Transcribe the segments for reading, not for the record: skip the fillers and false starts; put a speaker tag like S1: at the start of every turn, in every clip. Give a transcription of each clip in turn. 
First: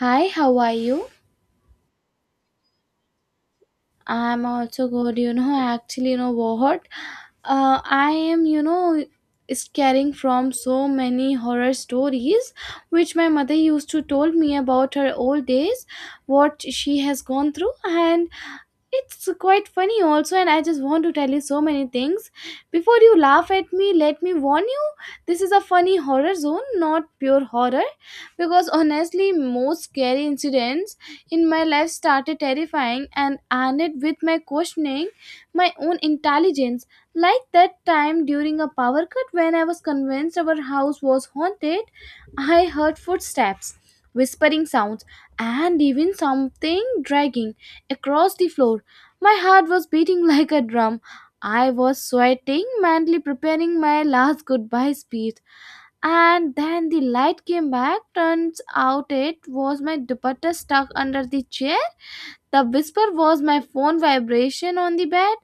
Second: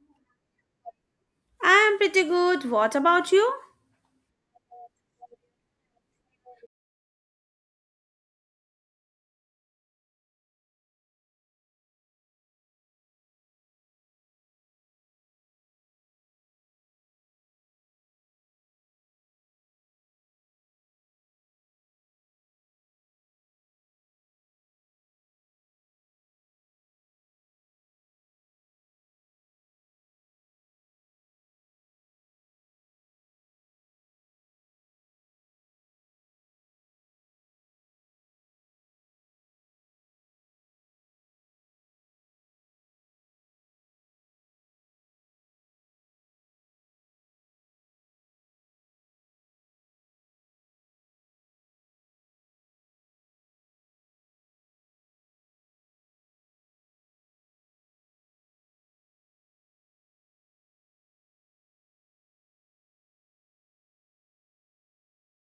S1: Hi, how are you?
S2: I'm pretty good. What about you?
S1: I'm also good. You know, actually, you know what? I am, scaring from so many horror stories which my mother used to told me about her old days, what she has gone through, and it's quite funny also, and I just want to tell you so many things. Before you laugh at me, let me warn you, this is a funny horror zone, not pure horror. Because honestly, most scary incidents in my life started terrifying and ended with my questioning my own intelligence. Like that time during a power cut when I was convinced our house was haunted, I heard footsteps, whispering sounds, and even something dragging across the floor. My heart was beating like a drum. I was sweating, mentally preparing my last goodbye speech. And then the light came back. Turns out it was my dupatta stuck under the chair. The whisper was my phone vibration on the bed.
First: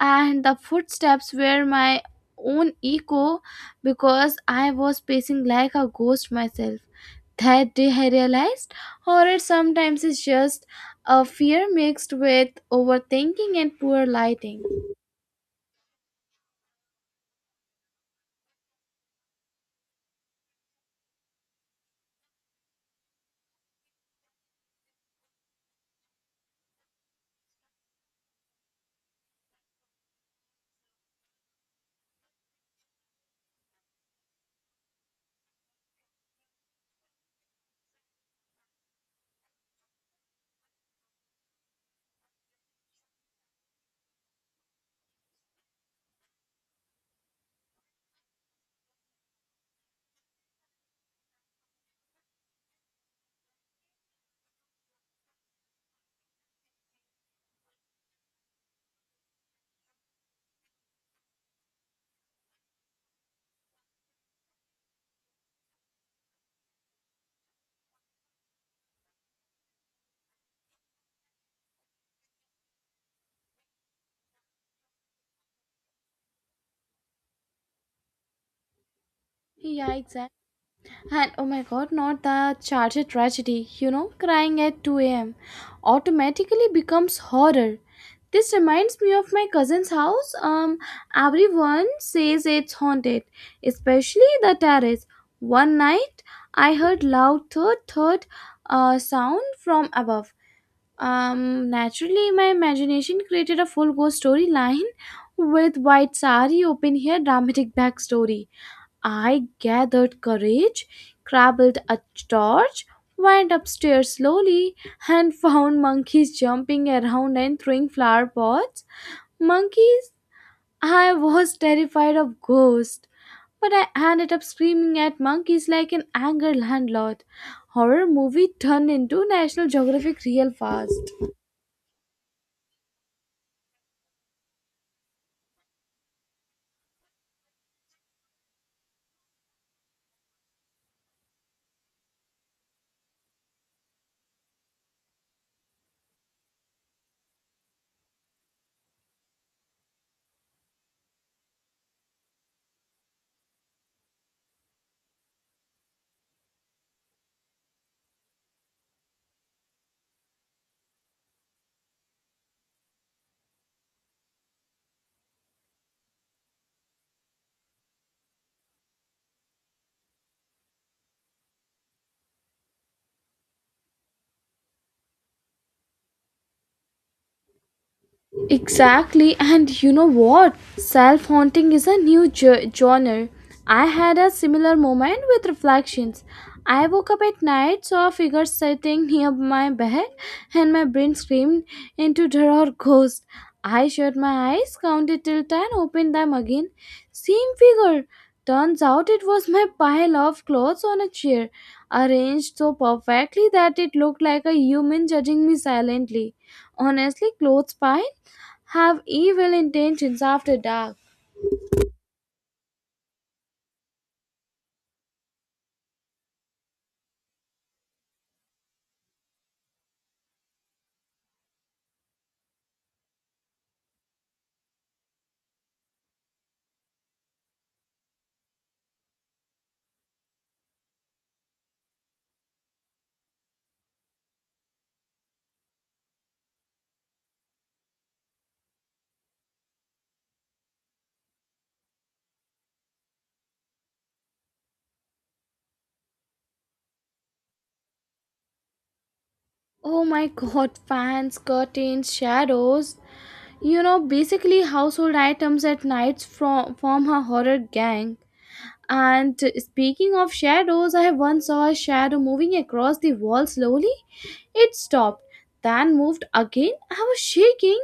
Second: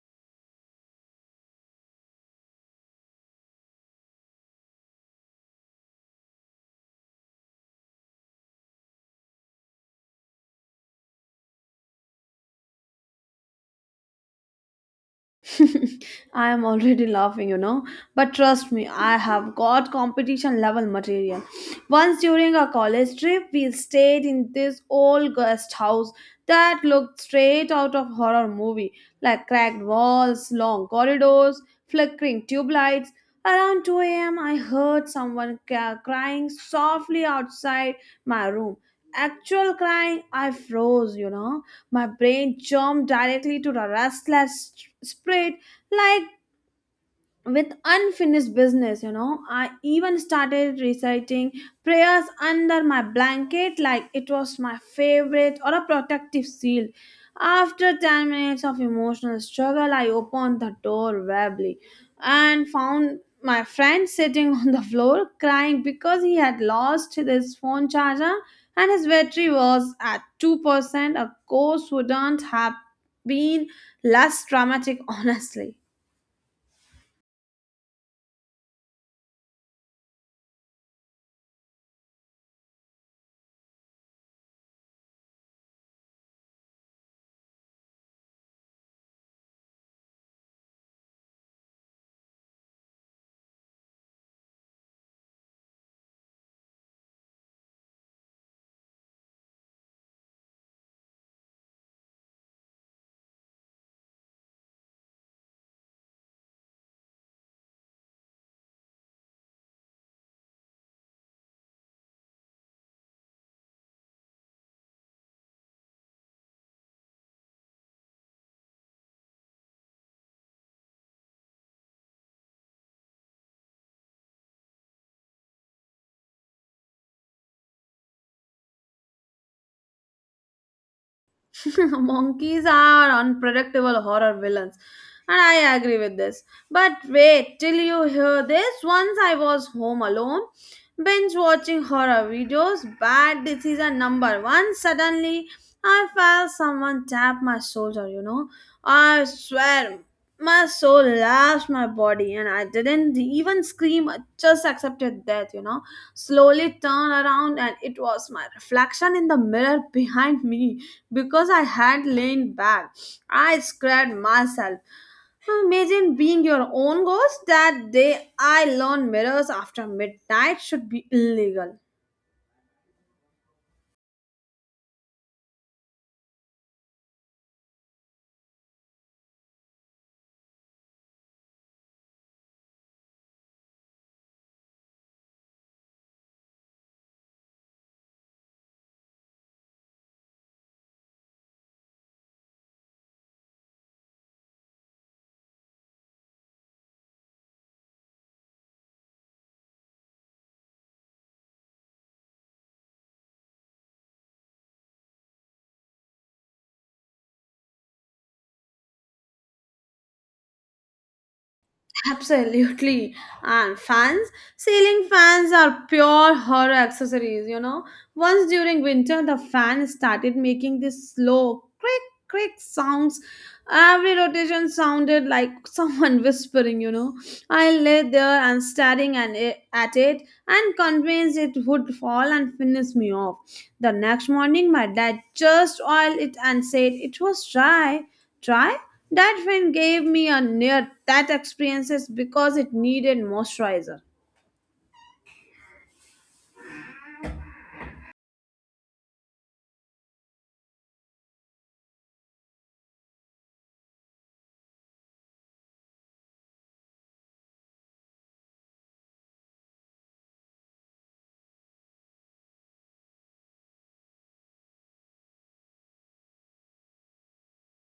S1: And the footsteps were my own echo because I was pacing like a ghost myself. That day I realized horror sometimes is just a fear mixed with overthinking and poor lighting.
S2: I am already laughing, But trust me, I have got competition level material. Once during a college trip, we stayed in this old guest house that looked straight out of horror movie, like cracked walls, long corridors, flickering tube lights. Around 2 a.m., I heard someone crying softly outside my room. Actual crying, I froze, My brain jumped directly to the restless spread like with unfinished business. I even started reciting prayers under my blanket like it was my favorite or a protective shield. After 10 minutes of emotional struggle, I opened the door wobbly and found my friend sitting on the floor crying because he had lost his phone charger and his battery was at 2%. A course wouldn't have been less dramatic honestly.
S1: Yeah, exactly. And oh my god, not the charger tragedy, crying at 2 a.m. automatically becomes horror. This reminds me of my cousin's house. Everyone says it's haunted, especially the terrace. One night, I heard loud thud thud sound from above. Naturally, my imagination created a full ghost storyline with white sari, open hair, dramatic backstory. I gathered courage, crabbled a torch, went upstairs slowly, and found monkeys jumping around and throwing flower pots. Monkeys? I was terrified of ghosts, but I ended up screaming at monkeys like an angry landlord. Horror movie turned into National Geographic real fast.
S2: Monkeys are unpredictable horror villains, and I agree with this. But wait till you hear this. Once I was home alone, binge watching horror videos, bad decision number one. Suddenly, I felt someone tap my shoulder, I swear my soul lashed my body and I didn't even scream. I just accepted death, slowly turned around, and it was my reflection in the mirror behind me because I had lain back. I scared myself. Imagine being your own ghost. That day I learned mirrors after midnight should be illegal.
S1: Exactly, and you know what? Self haunting is a new genre. I had a similar moment with reflections. I woke up at night, saw a figure sitting near my bed, and my brain screamed into terror ghost. I shut my eyes, counted till 10, opened them again. Same figure. Turns out it was my pile of clothes on a chair, arranged so perfectly that it looked like a human judging me silently. Honestly, clothes pile have evil intentions after dark.
S2: Absolutely. And fans, ceiling fans are pure horror accessories, Once during winter, the fan started making this slow crick crick sounds. Every rotation sounded like someone whispering, I lay there and staring and at it and convinced it would fall and finish me off. The next morning, my dad just oiled it and said it was dry. Dry? That friend gave me a near that experiences because it needed moisturizer.
S1: Oh my god, fans, curtains, shadows. You know, basically, household items at nights form a horror gang. And speaking of shadows, I once saw a shadow moving across the wall slowly. It stopped, then moved again. I was shaking.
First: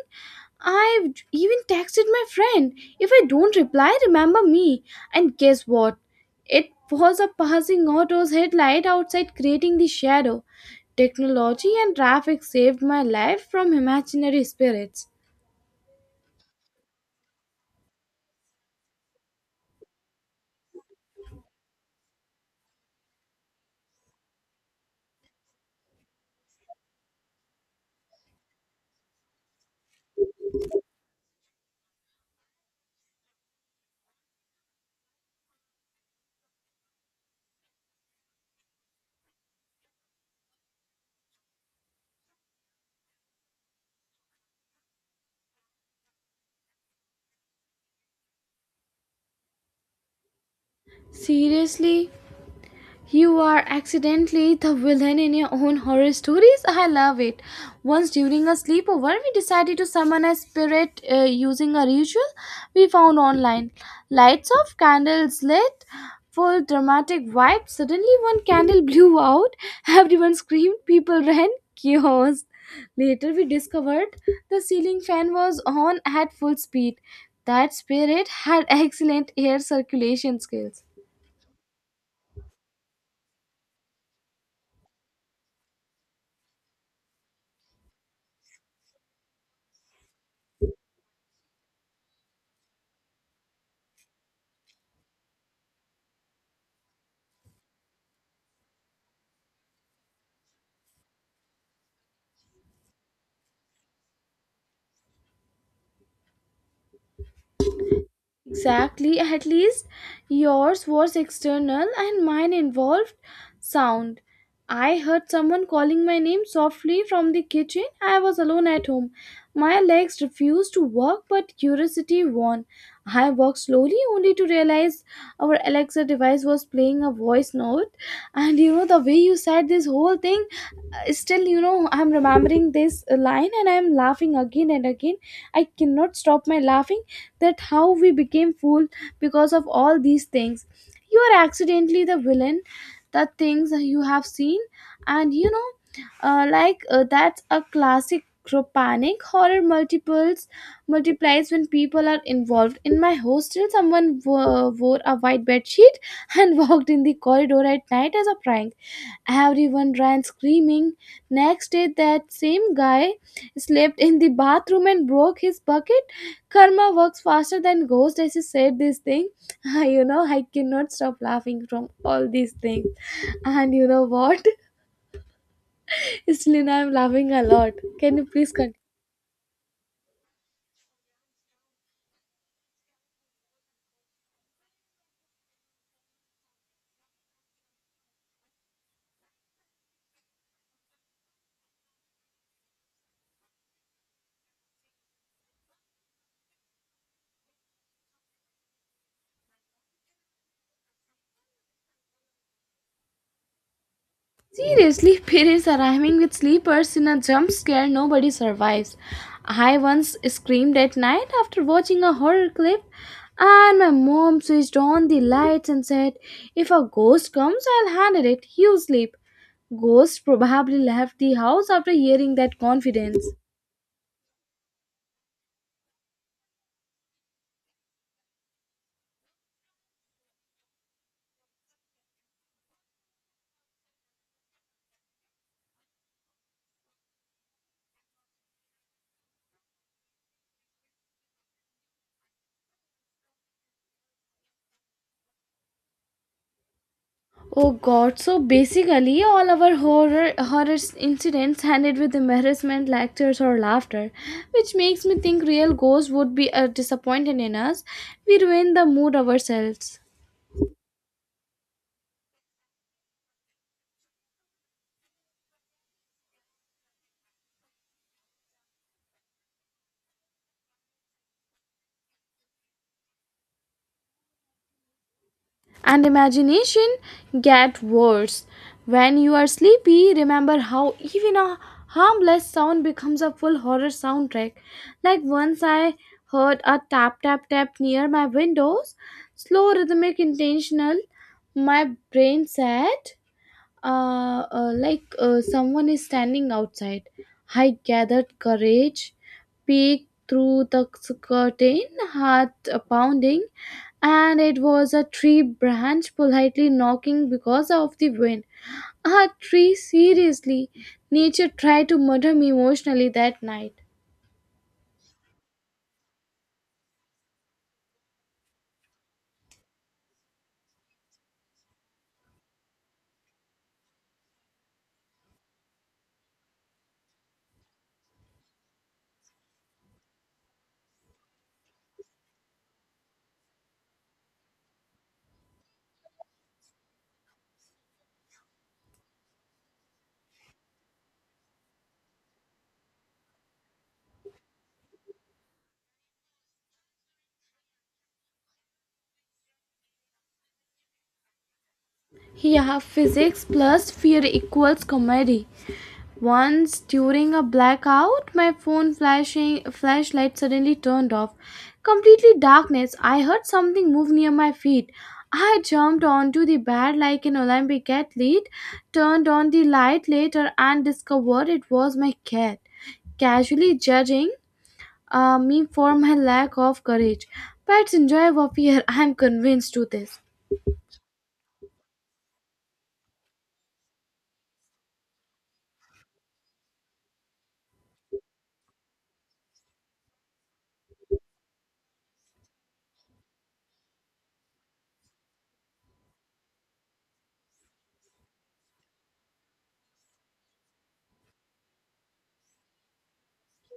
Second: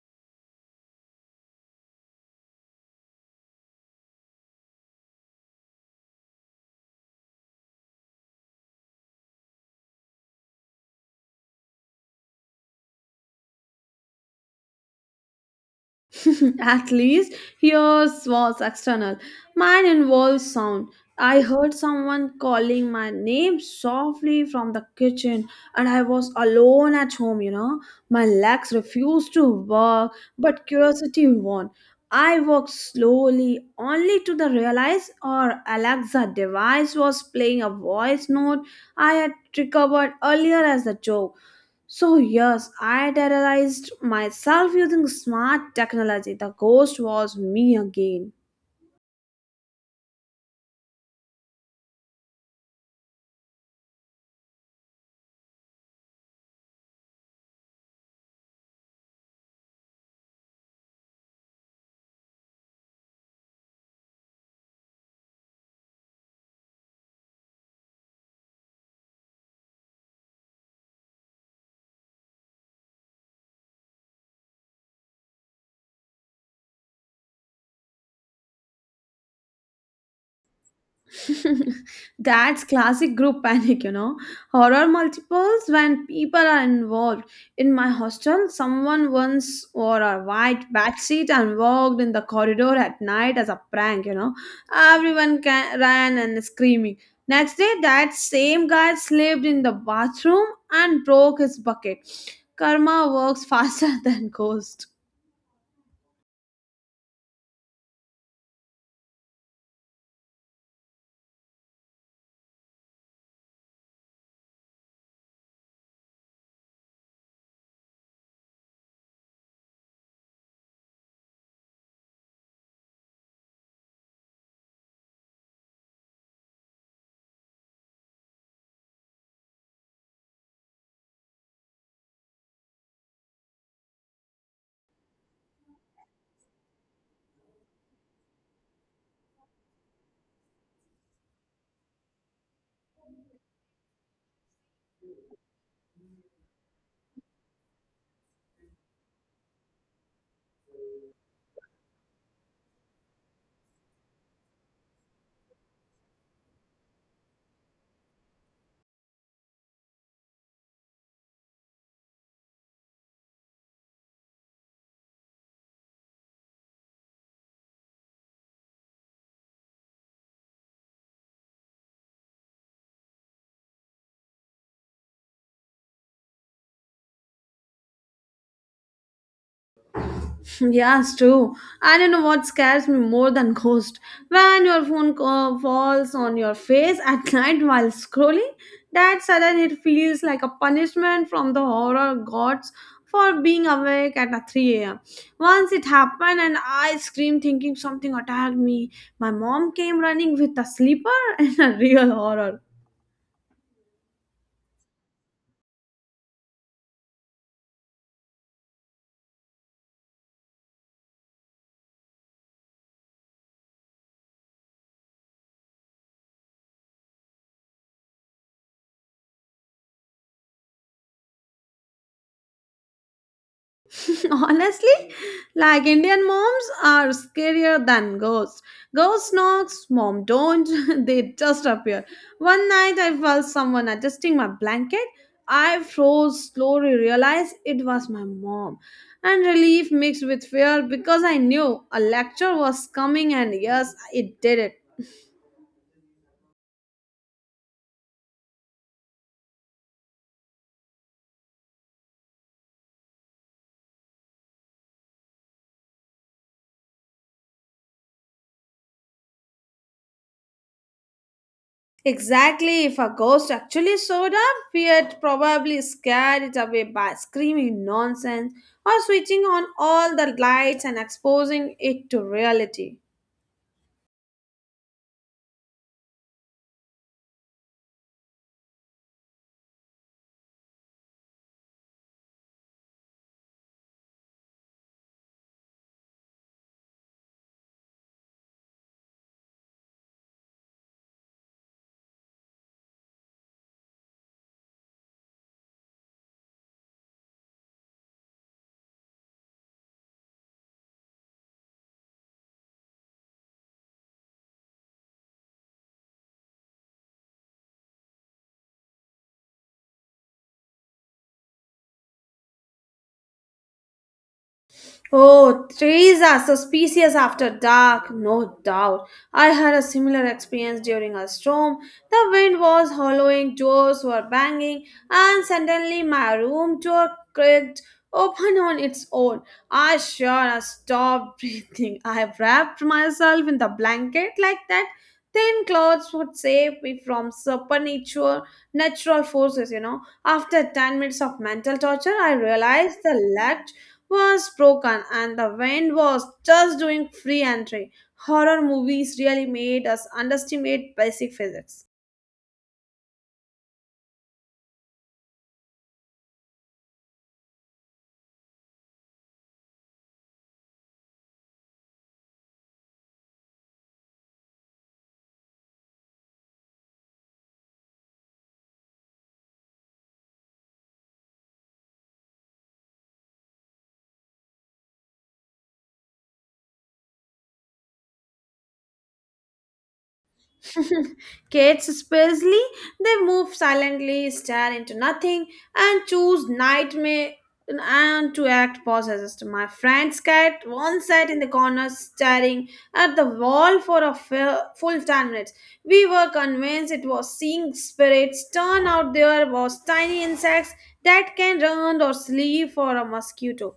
S1: I even texted my friend. If I don't reply, remember me. And guess what? It was a passing auto's headlight outside creating the shadow. Technology and traffic saved my life from imaginary spirits.
S2: At least yours was external. Mine involves sound. I heard someone calling my name softly from the kitchen, and I was alone at home, My legs refused to work, but curiosity won. I walked slowly, only to the realize our Alexa device was playing a voice note I had recovered earlier as a joke. So, yes, I terrorized myself using smart technology. The ghost was me again.
S1: Seriously? You are accidentally the villain in your own horror stories. I love it. Once during a sleepover, we decided to summon a spirit using a ritual we found online. Lights off, candles lit, full dramatic vibe. Suddenly, one candle blew out. Everyone screamed, people ran, chaos. Later, we discovered the ceiling fan was on at full speed. That spirit had excellent air circulation skills.
S2: That's classic group panic, Horror multiples when people are involved. In my hostel, someone once wore a white bedsheet and walked in the corridor at night as a prank, Everyone ran and screaming. Next day, that same guy slept in the bathroom and broke his bucket. Karma works faster than ghosts.
S1: Exactly, at least yours was external and mine involved sound. I heard someone calling my name softly from the kitchen. I was alone at home. My legs refused to work, but curiosity won. I walked slowly only to realize our Alexa device was playing a voice note. And you know, the way you said this whole thing, still, you know, I'm remembering this line and I'm laughing again and again. I cannot stop my laughing, that how we became fool because of all these things. You are accidentally the villain, the things you have seen. And you know, that's a classic group panic. Horror multiples multiplies when people are involved. In my hostel, someone wore a white bed sheet and walked in the corridor at night as a prank. Everyone ran screaming. Next day, that same guy slept in the bathroom and broke his bucket. Karma works faster than ghost, as he said this thing. You know, I cannot stop laughing from all these things. And you know what? Still, I'm laughing a lot. Can you please continue?
S2: Yeah, it's true. I don't know what scares me more than ghost? When your phone falls on your face at night while scrolling, that sudden it feels like a punishment from the horror gods for being awake at a 3 a.m. Once it happened and I screamed thinking something attacked me. My mom came running with a sleeper and a real horror.
S1: Seriously, parents arriving with sleepers in a jump scare nobody survives. I once screamed at night after watching a horror clip, and my mom switched on the lights and said, If a ghost comes, I'll handle it. You sleep. Ghost probably left the house after hearing that confidence.
S2: Honestly, like Indian moms are scarier than ghosts. Ghost knocks, mom don't, they just appear. One night I felt someone adjusting my blanket. I froze, slowly realized it was my mom. And relief mixed with fear because I knew a lecture was coming, and yes, it did it.
S1: Oh god, so basically all our horror incidents ended with embarrassment, lectures or laughter, which makes me think real ghosts would be disappointed in us. We ruin the mood ourselves.
S2: Exactly, if a ghost actually showed up, we'd probably scare it away by screaming nonsense or switching on all the lights and exposing it to reality.
S1: And imagination get worse. When you are sleepy, remember how even a harmless sound becomes a full horror soundtrack. Like once I heard a tap tap tap near my windows, slow rhythmic intentional, my brain said someone is standing outside. I gathered courage, peeked through the curtain, heart pounding, and it was a tree branch politely knocking because of the wind. A tree, seriously. Nature tried to murder me emotionally that night.
S2: Oh, trees are suspicious after dark, no doubt. I had a similar experience during a storm. The wind was hollowing, doors were banging, and suddenly my room door cracked open on its own. I sure stopped breathing. I wrapped myself in the blanket like that. Thin clothes would save me from supernatural natural forces, After 10 minutes of mental torture, I realized the latch was broken and the wind was just doing free entry. Horror movies really made us underestimate basic physics.
S1: Yeah, physics plus fear equals comedy. Once during a blackout, my phone flashing flashlight suddenly turned off. Completely darkness. I heard something move near my feet. I jumped onto the bed like an Olympic athlete, turned on the light later and discovered it was my cat, casually judging me for my lack of courage. Pets enjoy warfare, I am convinced to this.
S2: Cats, especially, they move silently, stare into nothing, and choose nightmare and to act possessed. My friend's cat once sat in the corner staring at the wall for a full 10 minutes. We were convinced it was seeing spirits. Turn out there was tiny insects that can run or sleep for a mosquito.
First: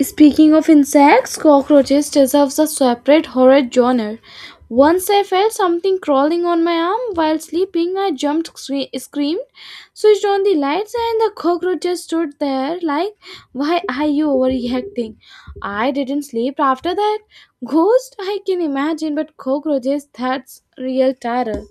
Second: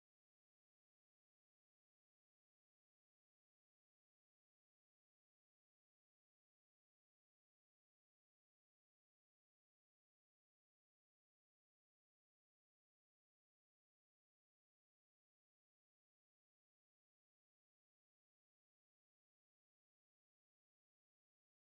S1: Speaking of insects, cockroaches deserves a separate horror genre. Once I felt something crawling on my arm while sleeping. I jumped, screamed, switched on the lights, and the cockroach just stood there like, Why are you overreacting? I didn't sleep after that. Ghost, I can imagine, but cockroaches, that's real terror.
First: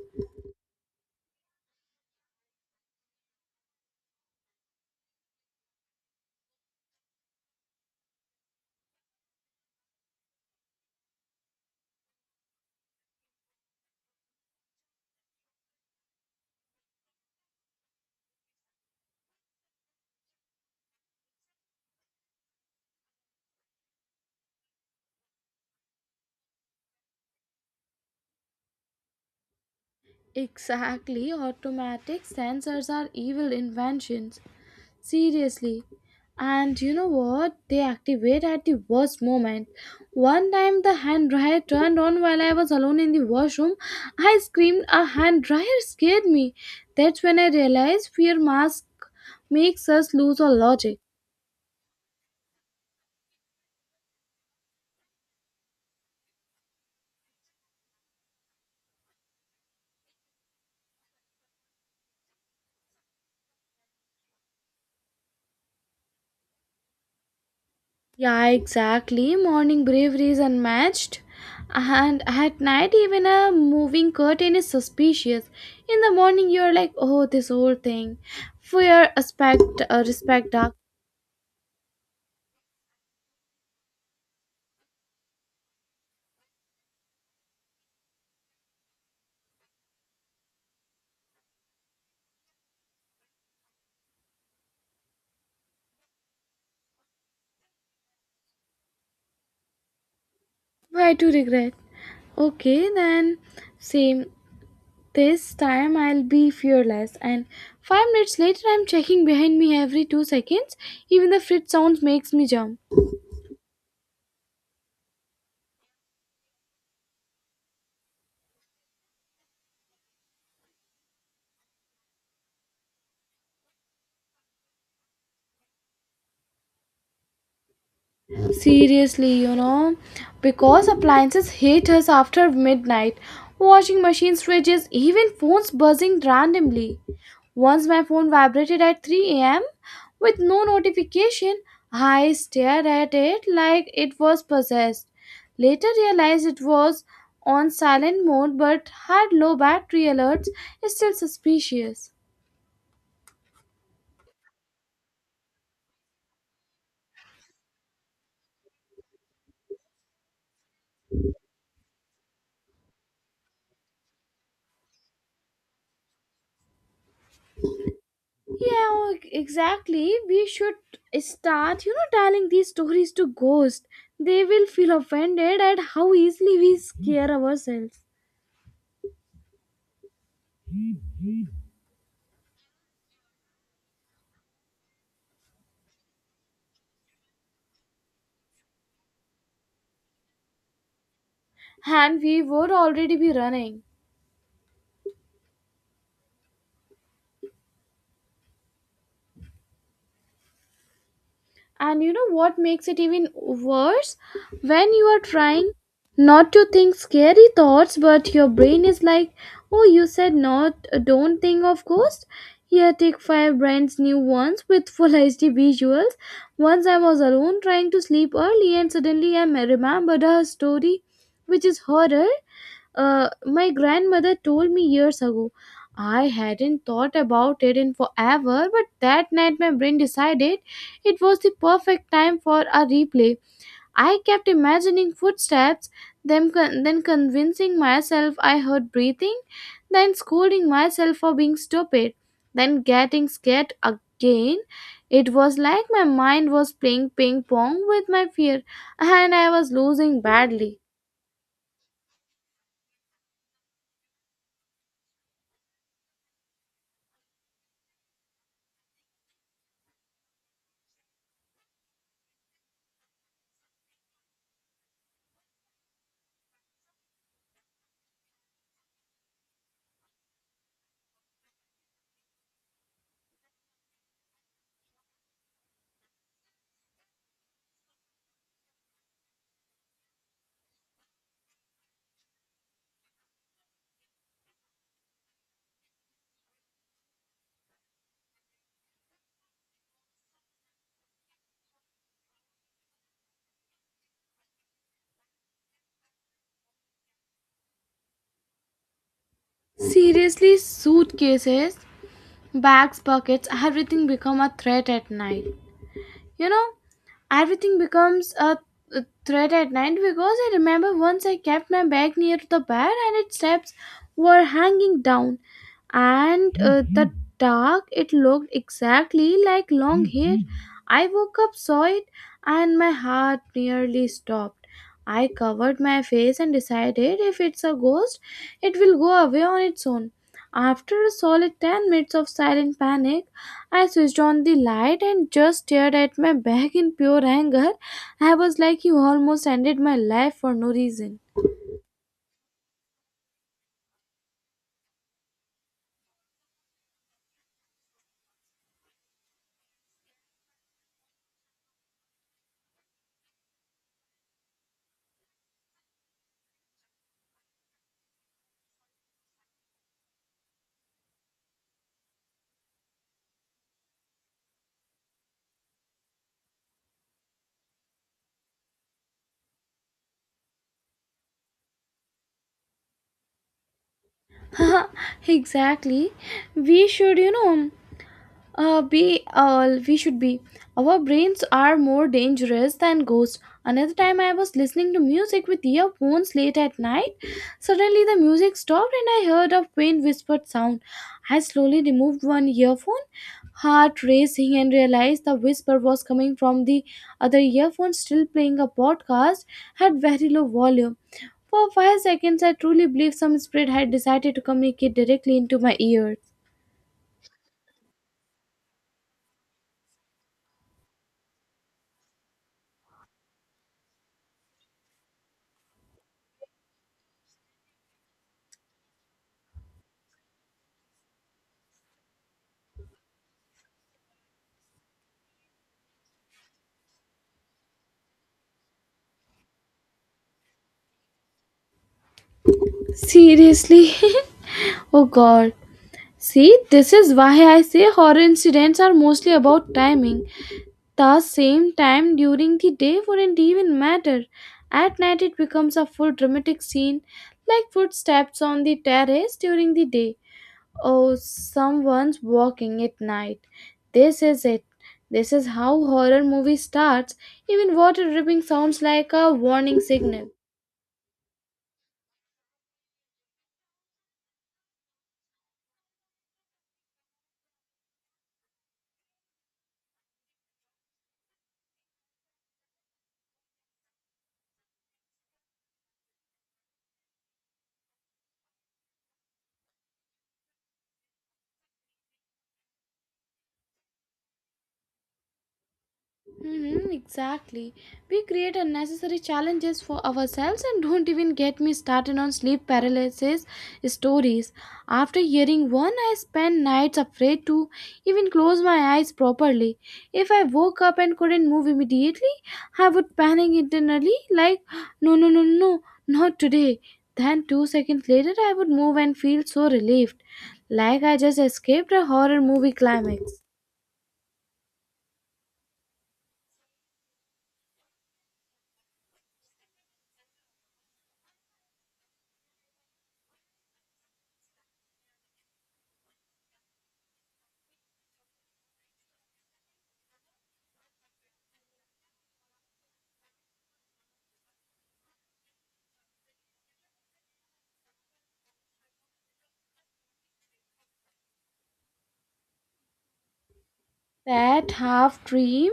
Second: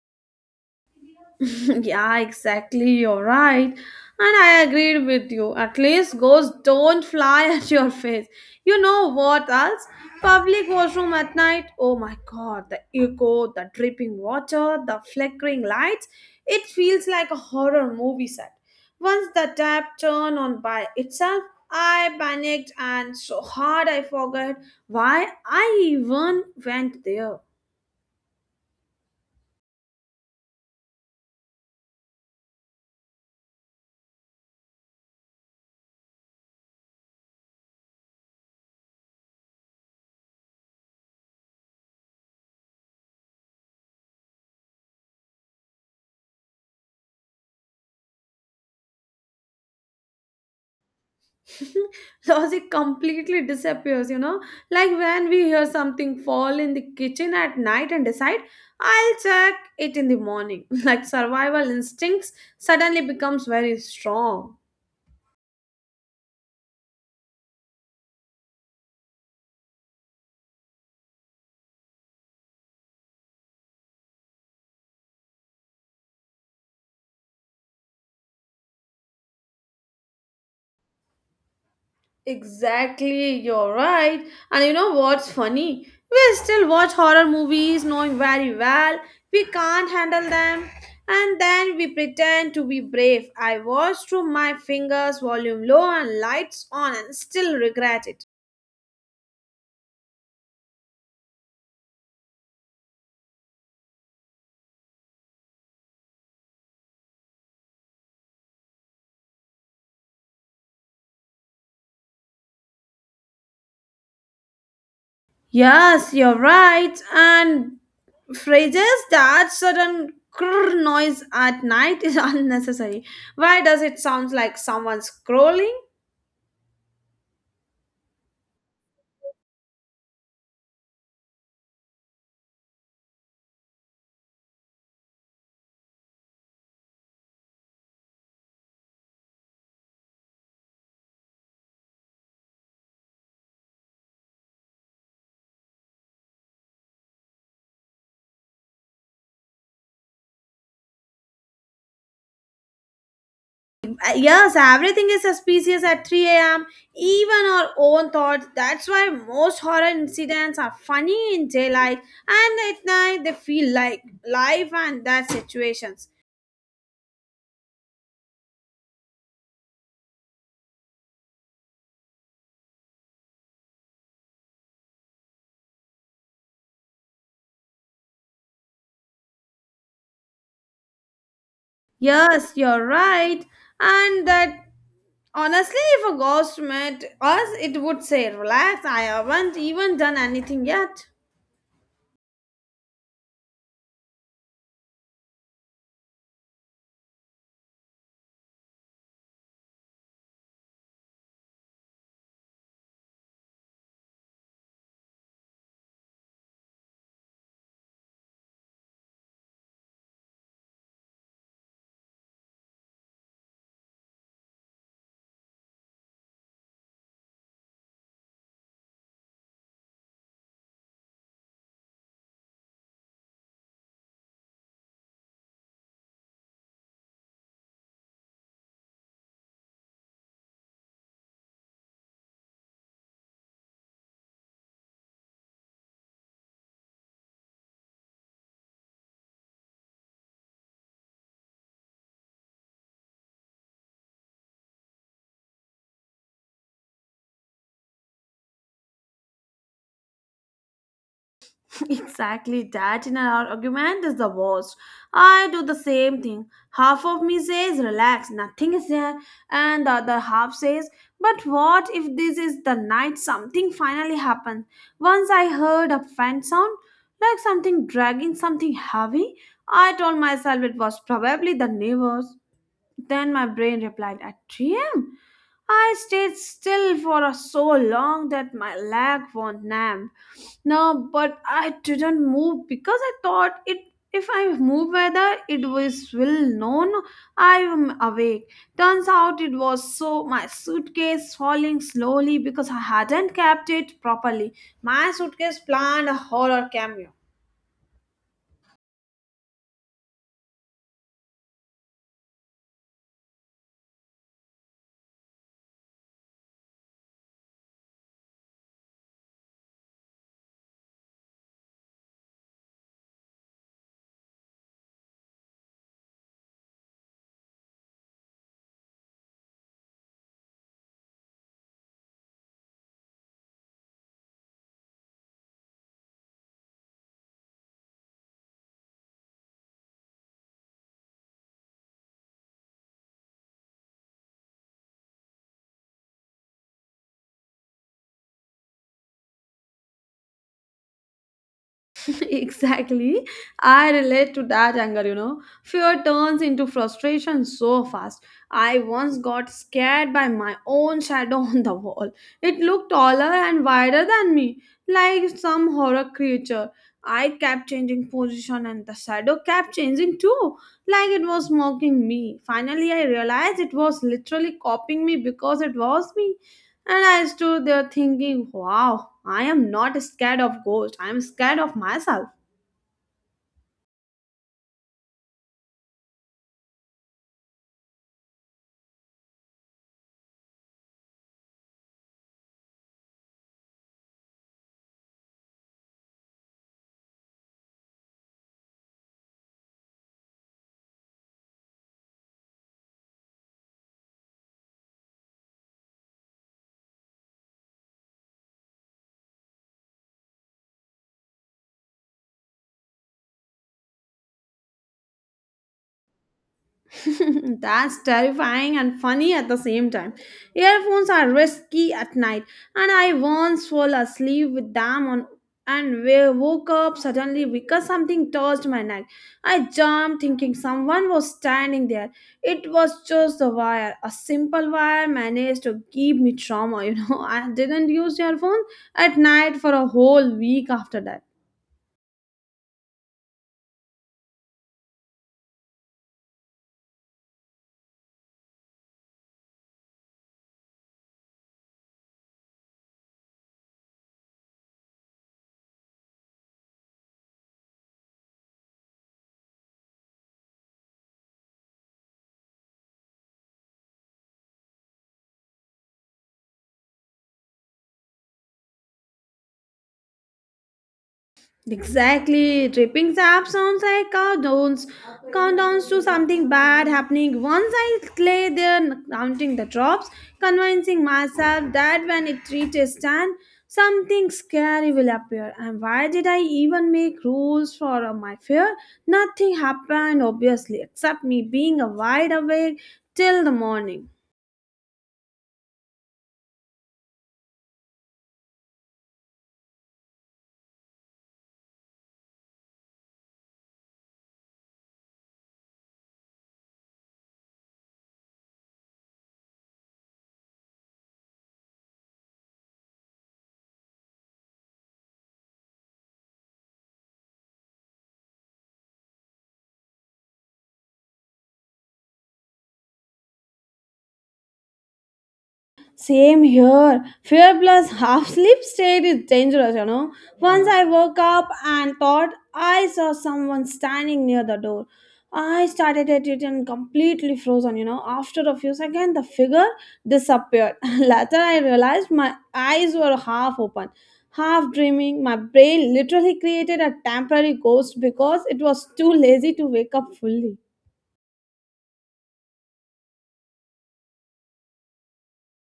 S2: Yeah, exactly. You're right. And I agreed with you. At least ghosts don't fly at your face. You know what else? Public washroom at night. Oh my god, the echo, the dripping water, the flickering lights. It feels like a horror movie set. Once the tap turned on by itself, I panicked and so hard I forgot why I even went there.
S1: Exactly, automatic sensors are evil inventions. Seriously. And you know what? They activate at the worst moment. One time the hand dryer turned on while I was alone in the washroom. I screamed, a hand dryer scared me. That's when I realized fear mask makes us lose our logic.
S2: Logic completely disappears, like when we hear something fall in the kitchen at night and decide I'll check it in the morning. Like survival instincts suddenly becomes very strong.
S1: Yeah, exactly. Morning bravery is unmatched. And at night, even a moving curtain is suspicious. In the morning, you're like, oh, this whole thing. Fear, aspect, respect, dark.
S2: Exactly, you're right. And what's funny, we still watch horror movies knowing very well we can't handle them, and then we pretend to be brave. I watch through my fingers, volume low and lights on, and still regret it.
S1: Why to regret? Okay, then same. This time I'll be fearless. And 5 minutes later, I'm checking behind me every 2 seconds. Even the fridge sounds makes me jump.
S2: Yes, you're right. And phrases that sudden crrr noise at night is unnecessary. Why does it sound like someone scrolling?
S1: Seriously, you know, because appliances hate us after midnight, washing machines, fridges, even phones buzzing randomly. Once my phone vibrated at 3 a.m. with no notification, I stared at it like it was possessed. Later realized it was on silent mode but had low battery alerts, still suspicious.
S2: Yes, everything is suspicious at 3 a.m., even our own thoughts. That's why most horror incidents are funny in daylight and at night they feel like life and death situations.
S1: Yeah, exactly. We should start, you know, telling these stories to ghosts. They will feel offended at how easily we scare ourselves.
S2: Yes, you're right. And that honestly, if a ghost met us, it would say, "Relax, I haven't even done anything yet."
S1: And we would already be running. And you know what makes it even worse? When you are trying not to think scary thoughts, but your brain is like, oh, you said not, don't think of ghosts. Here, take five brands new ones with full HD visuals. Once I was alone trying to sleep early, and suddenly I remembered a story which is horror, my grandmother told me years ago. I hadn't thought about it in forever, but that night my brain decided it was the perfect time for a replay. I kept imagining footsteps, then convincing myself I heard breathing, then scolding myself for being stupid, then getting scared again. It was like my mind was playing ping pong with my fear, and I was losing badly.
S2: Exactly, that in our argument is the worst. I do the same thing. Half of me says, relax, nothing is there, and the other half says, but what if this is the night something finally happened? Once I heard a faint sound, like something dragging something heavy. I told myself it was probably the neighbors. Then my brain replied, at 3 a.m.? I stayed still for so long that my leg was numb. No, but I didn't move because I thought it. If I move, whether it was will known I am awake. Turns out it was so. My suitcase falling slowly because I hadn't kept it properly. My suitcase planned a horror cameo.
S1: Seriously, suitcases, bags, pockets, everything become a threat at night. You know, everything becomes a threat at night because I remember once I kept my bag near the bed and its steps were hanging down, and the dark it looked exactly like long hair. I woke up, saw it, and my heart nearly stopped. I covered my face and decided if it's a ghost, it will go away on its own. After a solid 10 minutes of silent panic, I switched on the light and just stared at my bag in pure anger. I was like, You almost ended my life for no reason.
S2: Exactly. I relate to that anger, Fear turns into frustration so fast. I once got scared by my own shadow on the wall. It looked taller and wider than me, like some horror creature. I kept changing position and the shadow kept changing too, like it was mocking me. Finally, I realized it was literally copying me because it was me. And I stood there thinking, wow, I am not scared of ghosts. I am scared of myself.
S1: Exactly. We should, you know. Be all we should be. Our brains are more dangerous than ghosts. Another time, I was listening to music with earphones late at night. Suddenly, the music stopped and I heard a faint whispered sound. I slowly removed one earphone, heart racing, and realized the whisper was coming from the other earphone still playing a podcast at very low volume. For 5 seconds, I truly believed some spirit had decided to communicate directly into my ears.
S2: That's terrifying and funny at the same time. Earphones are risky at night, and I once fell asleep with them on and woke up suddenly because something touched my neck. I jumped thinking someone was standing there. It was just a wire. A simple wire managed to give me trauma, I didn't use earphones at night for a whole week after that.
S1: Seriously? Oh god. See, this is why I say horror incidents are mostly about timing. The same time during the day wouldn't even matter. At night, it becomes a full dramatic scene, like footsteps on the terrace during the day. Oh, someone's walking at night. This is it. This is how horror movie starts. Even water dripping sounds like a warning signal.
S2: Exactly. Tripping sap sounds like countdowns, countdowns to something bad happening. Once I lay there counting the drops, convincing myself that when it reaches 10, something scary will appear. And why did I even make rules for my fear? Nothing happened, obviously, except me being a wide awake till the morning.
S1: Mm-hmm, exactly. We create unnecessary challenges for ourselves and don't even get me started on sleep paralysis stories. After hearing one, I spent nights afraid to even close my eyes properly. If I woke up and couldn't move immediately, I would panic internally like, no, no, no, no, not today. Then, 2 seconds later, I would move and feel so relieved, like I just escaped a horror movie climax.
S2: Same here. Fear plus half sleep state is dangerous, Once I woke up and thought I saw someone standing near the door. I started at it and completely frozen, After a few seconds, the figure disappeared. Later, I realized my eyes were half open, half dreaming. My brain literally created a temporary ghost because it was too lazy to wake up fully.
S1: That half dream.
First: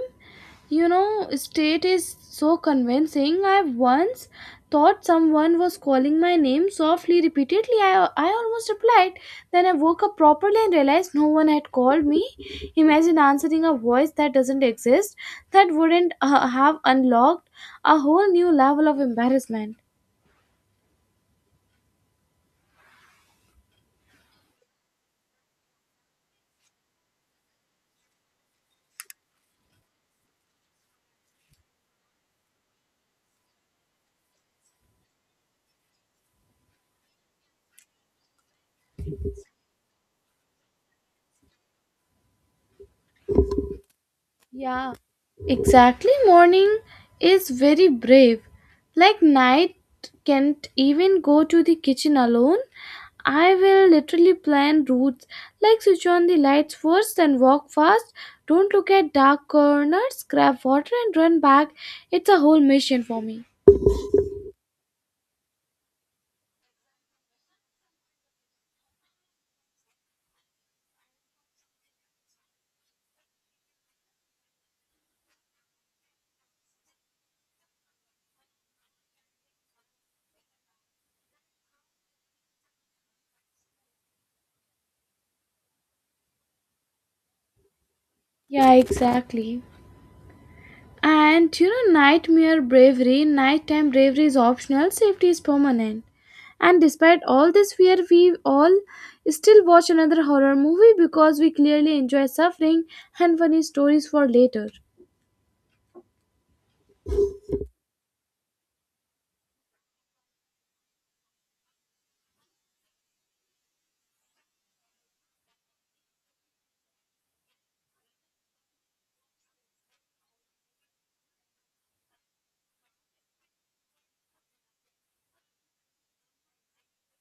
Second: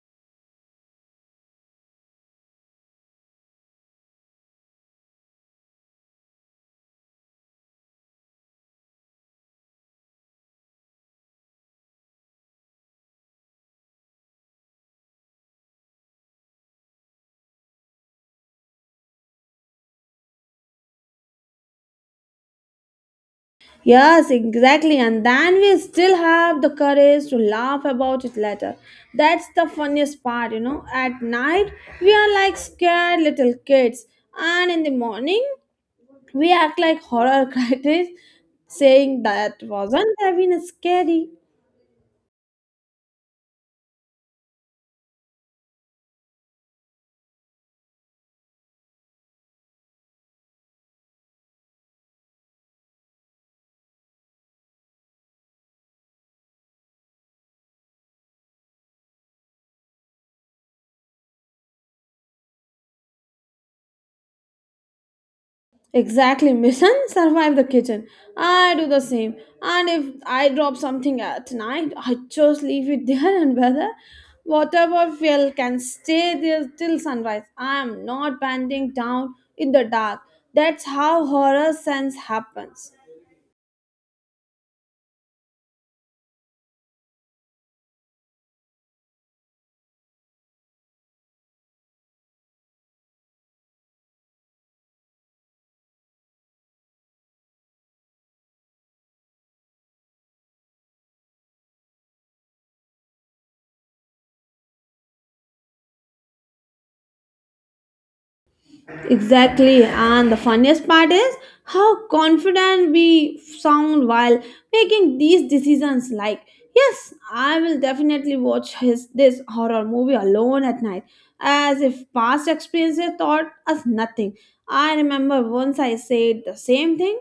S1: You know, state is so convincing. I once thought someone was calling my name softly, repeatedly. I almost replied. Then I woke up properly and realized no one had called me. Imagine answering a voice that doesn't exist, that wouldn't have unlocked a whole new level of embarrassment.
S2: Yes, exactly. And then we still have the courage to laugh about it later. That's the funniest part, At night, we are like scared little kids. And in the morning, we act like horror critics saying that wasn't having a scary.
S1: Yeah, exactly. Morning is very brave. Like night can't even go to the kitchen alone. I will literally plan routes, like switch on the lights first and walk fast. Don't look at dark corners, grab water and run back. It's a whole mission for me.
S2: Exactly, mission survive the kitchen. I do the same. And if I drop something at night, I just leave it there, and whether whatever fell can stay there till sunrise. I am not bending down in the dark. That's how horror sense happens.
S1: Yeah, exactly. And you know, nightmare bravery, nighttime bravery is optional, safety is permanent. And despite all this fear, we all still watch another horror movie because we clearly enjoy suffering and funny stories for later.
S2: Exactly, and the funniest part is how confident we sound while making these decisions. Like, yes, I will definitely watch his this horror movie alone at night, as if past experiences taught us nothing. I remember once I said the same thing,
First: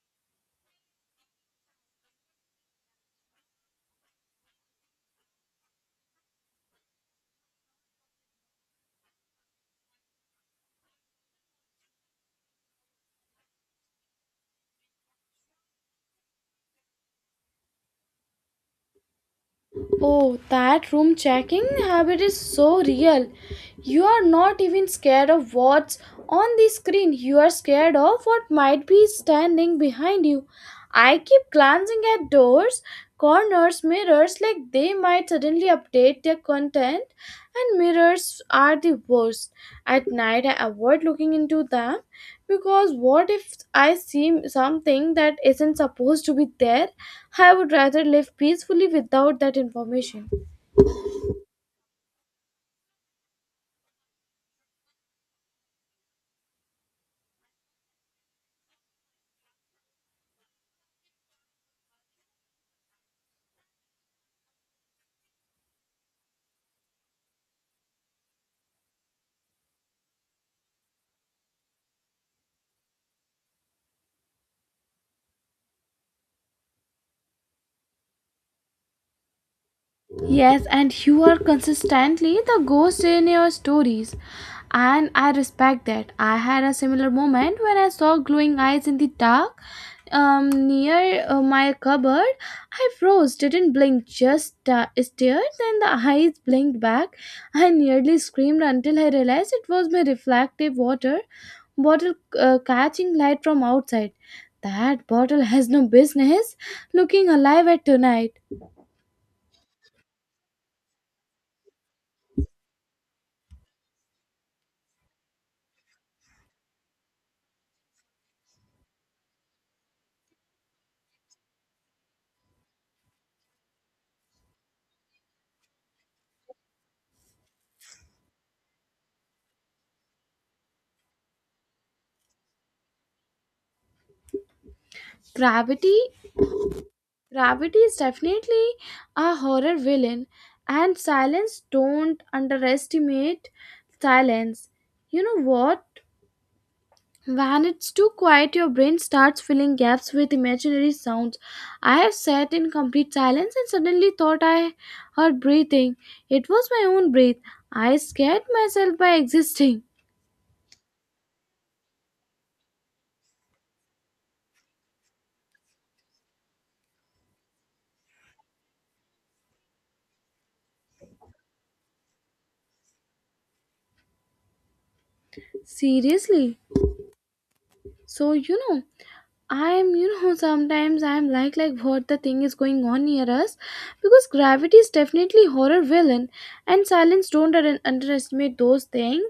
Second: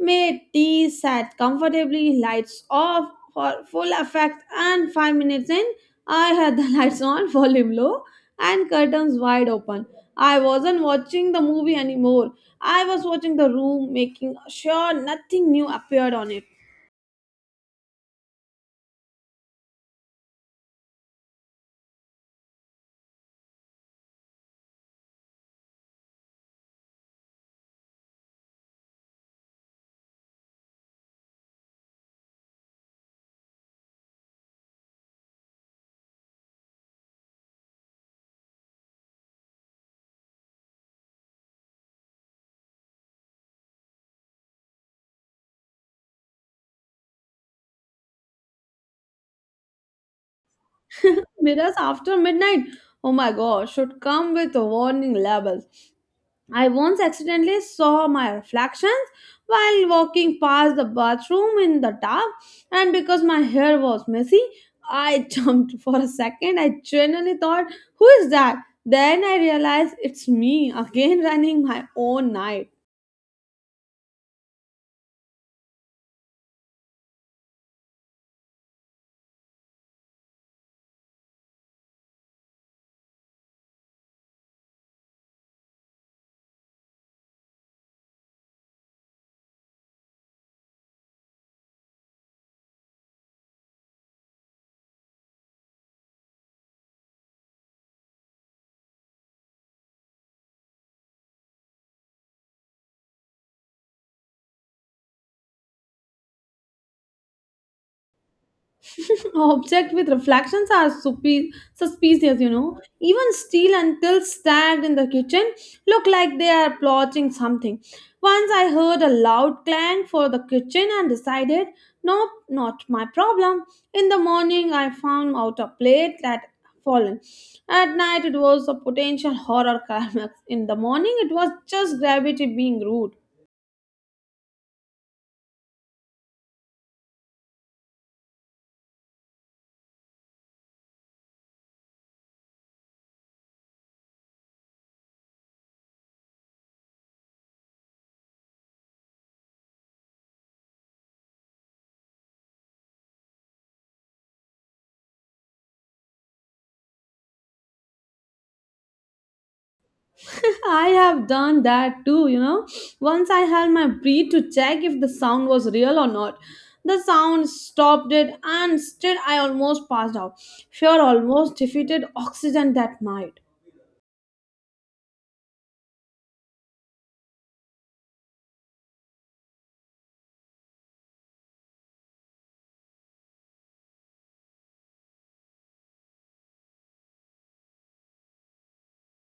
S2: made tea, sat comfortably, lights off for full effect, and 5 minutes in, I had the lights on, volume low, and curtains wide open. I wasn't watching the movie anymore. I was watching the room, making sure nothing new appeared on it.
S1: Oh, that room checking habit is so real. You are not even scared of what's on the screen, you are scared of what might be standing behind you. I keep glancing at doors, corners, mirrors like they might suddenly update their content, and mirrors are the worst. At night, I avoid looking into them because what if I see something that isn't supposed to be there. I would rather live peacefully without that information.
S2: Mirrors after midnight. Oh my gosh, should come with warning labels. I once accidentally saw my reflections while walking past the bathroom in the tub, and because my hair was messy, I jumped for a second. I genuinely thought, who is that? Then I realized it's me again running my own night.
S1: Yes, and you are consistently the ghost in your stories, and I respect that. I had a similar moment when I saw glowing eyes in the dark, near my cupboard. I froze, didn't blink, just stared. Then the eyes blinked back. I nearly screamed until I realized it was my reflective water bottle catching light from outside. That bottle has no business looking alive at tonight.
S2: Objects with reflections are suspicious, Even steel and till stacked in the kitchen look like they are plotting something. Once I heard a loud clang for the kitchen and decided, nope, not my problem. In the morning, I found out a plate that fallen. At night, it was a potential horror climax. In the morning, it was just gravity being rude.
S1: Gravity, gravity is definitely a horror villain, and silence. Don't underestimate silence. You know what? When it's too quiet, your brain starts filling gaps with imaginary sounds. I have sat in complete silence and suddenly thought I heard breathing. It was my own breath. I scared myself by existing.
S2: I have done that too, Once I held my breath to check if the sound was real or not. The sound stopped it, and still I almost passed out. Fear almost defeated oxygen that night.
S1: Seriously. So you know, I'm sometimes I'm like what the thing is going on near us, because gravity is definitely horror villain, and silence don't underestimate those things.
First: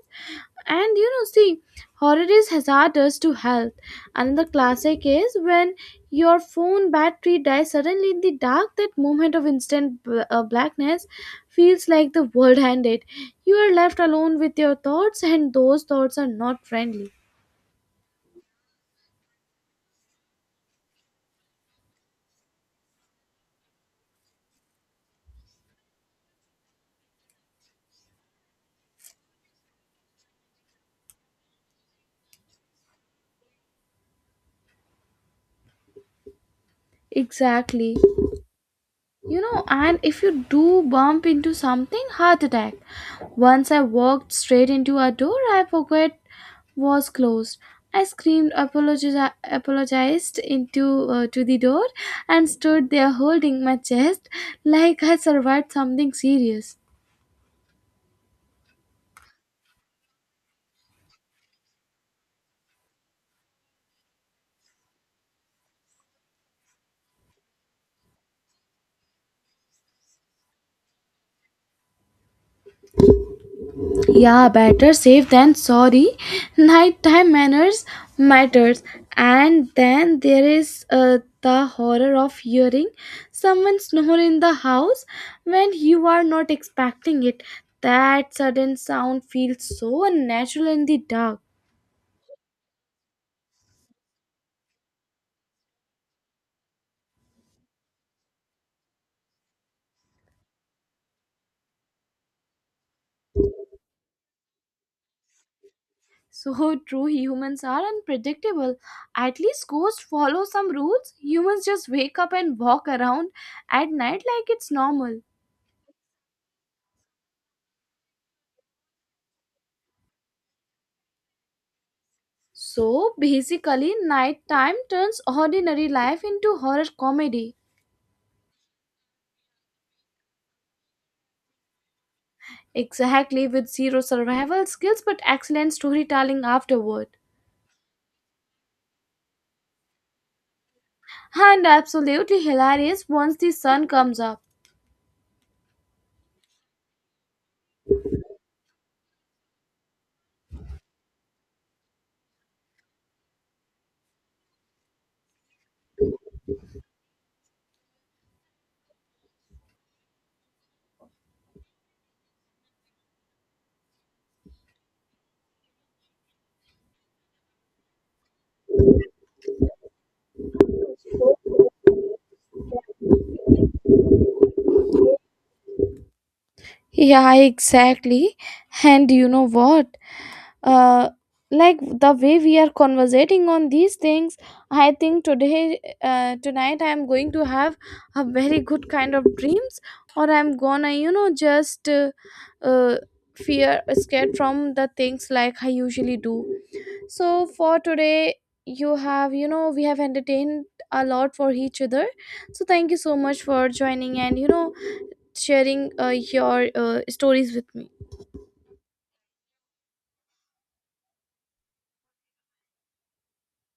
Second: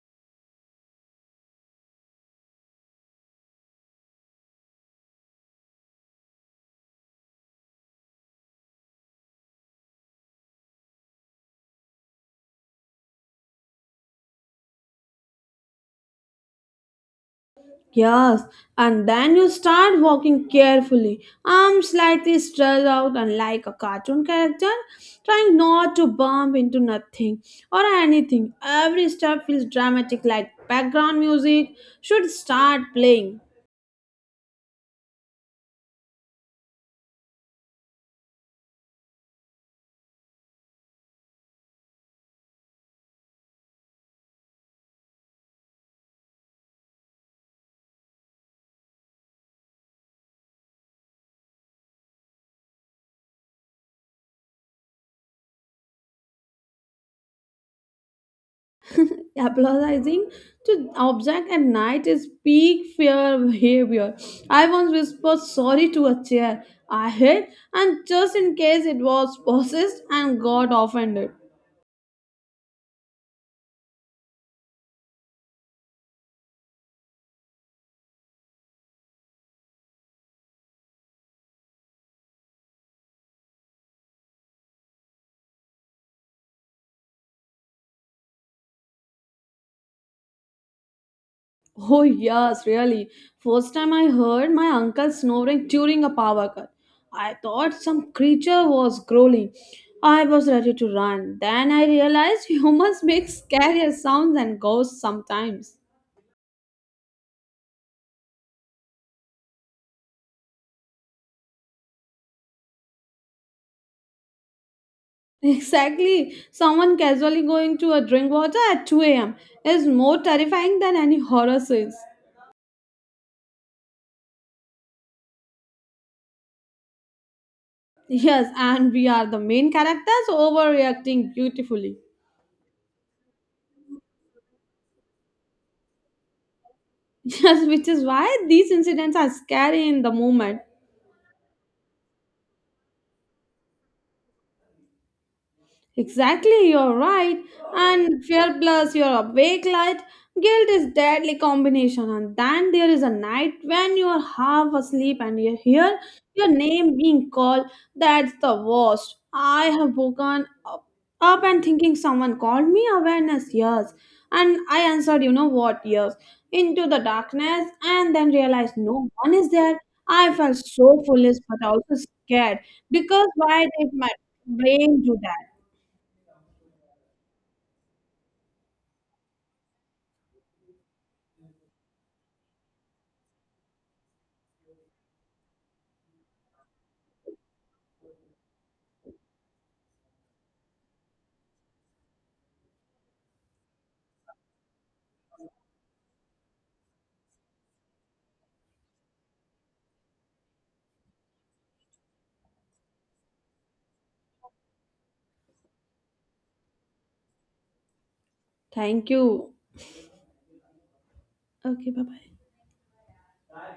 S1: And you know see, horror is hazardous to health. Another classic is when your phone battery dies suddenly in the dark. That moment of instant blackness feels like the world ended. You are left alone with your thoughts, and those thoughts are not friendly.
S2: Yes, and then you start walking carefully, arms slightly stretched out, and like a cartoon character, trying not to bump into nothing or anything. Every step feels dramatic, like background music should start playing.
S1: Exactly. You know, and if you do bump into something, heart attack. Once I walked straight into a door I forgot was closed. I screamed, apologized into to the door, and stood there holding my chest like I survived something serious.
S2: Apologizing to object at night is peak fear behavior. I once whispered sorry to a chair I hit, and just in case it was possessed and got offended.
S1: Yeah, better safe than sorry. Nighttime manners matters. And then there is the horror of hearing someone snore in the house when you are not expecting it. That sudden sound feels so unnatural in the dark.
S2: Oh, yes, really. First time I heard my uncle snoring during a power cut. I thought some creature was growling. I was ready to run. Then I realized humans make scarier sounds than ghosts sometimes.
S1: So true, humans are unpredictable. At least ghosts follow some rules. Humans just wake up and walk around at night like it's normal.
S2: Exactly. Someone casually going to a drink water at 2 a.m. is more terrifying than any horror scenes.
S1: So basically, nighttime turns ordinary life into horror comedy.
S2: Yes, and we are the main characters overreacting beautifully.
S1: Exactly, with zero survival skills but excellent storytelling afterward.
S2: Yes, which is why these incidents are scary in the moment.
S1: And absolutely hilarious once the sun comes up.
S2: Exactly, you're right. And fear plus your awake light, guilt is deadly combination. And then there is a night when you're half asleep and you hear your name being called. That's the worst. I have woken up and thinking someone called me awareness, yes. And I answered, you know what, yes, into the darkness and then realized no one is there. I felt so foolish but also scared because why did my brain do that?
S1: Yeah, exactly. And you know what? uh, like the way we are conversating on these things, I think today, tonight I am going to have a very good kind of dreams, or I'm gonna you know just uh, fear scared from the things like I usually do. So for today, you have, we have entertained a lot for each other, so thank you so much for joining and you know sharing your stories with me.
S2: Thank you. Okay, bye bye.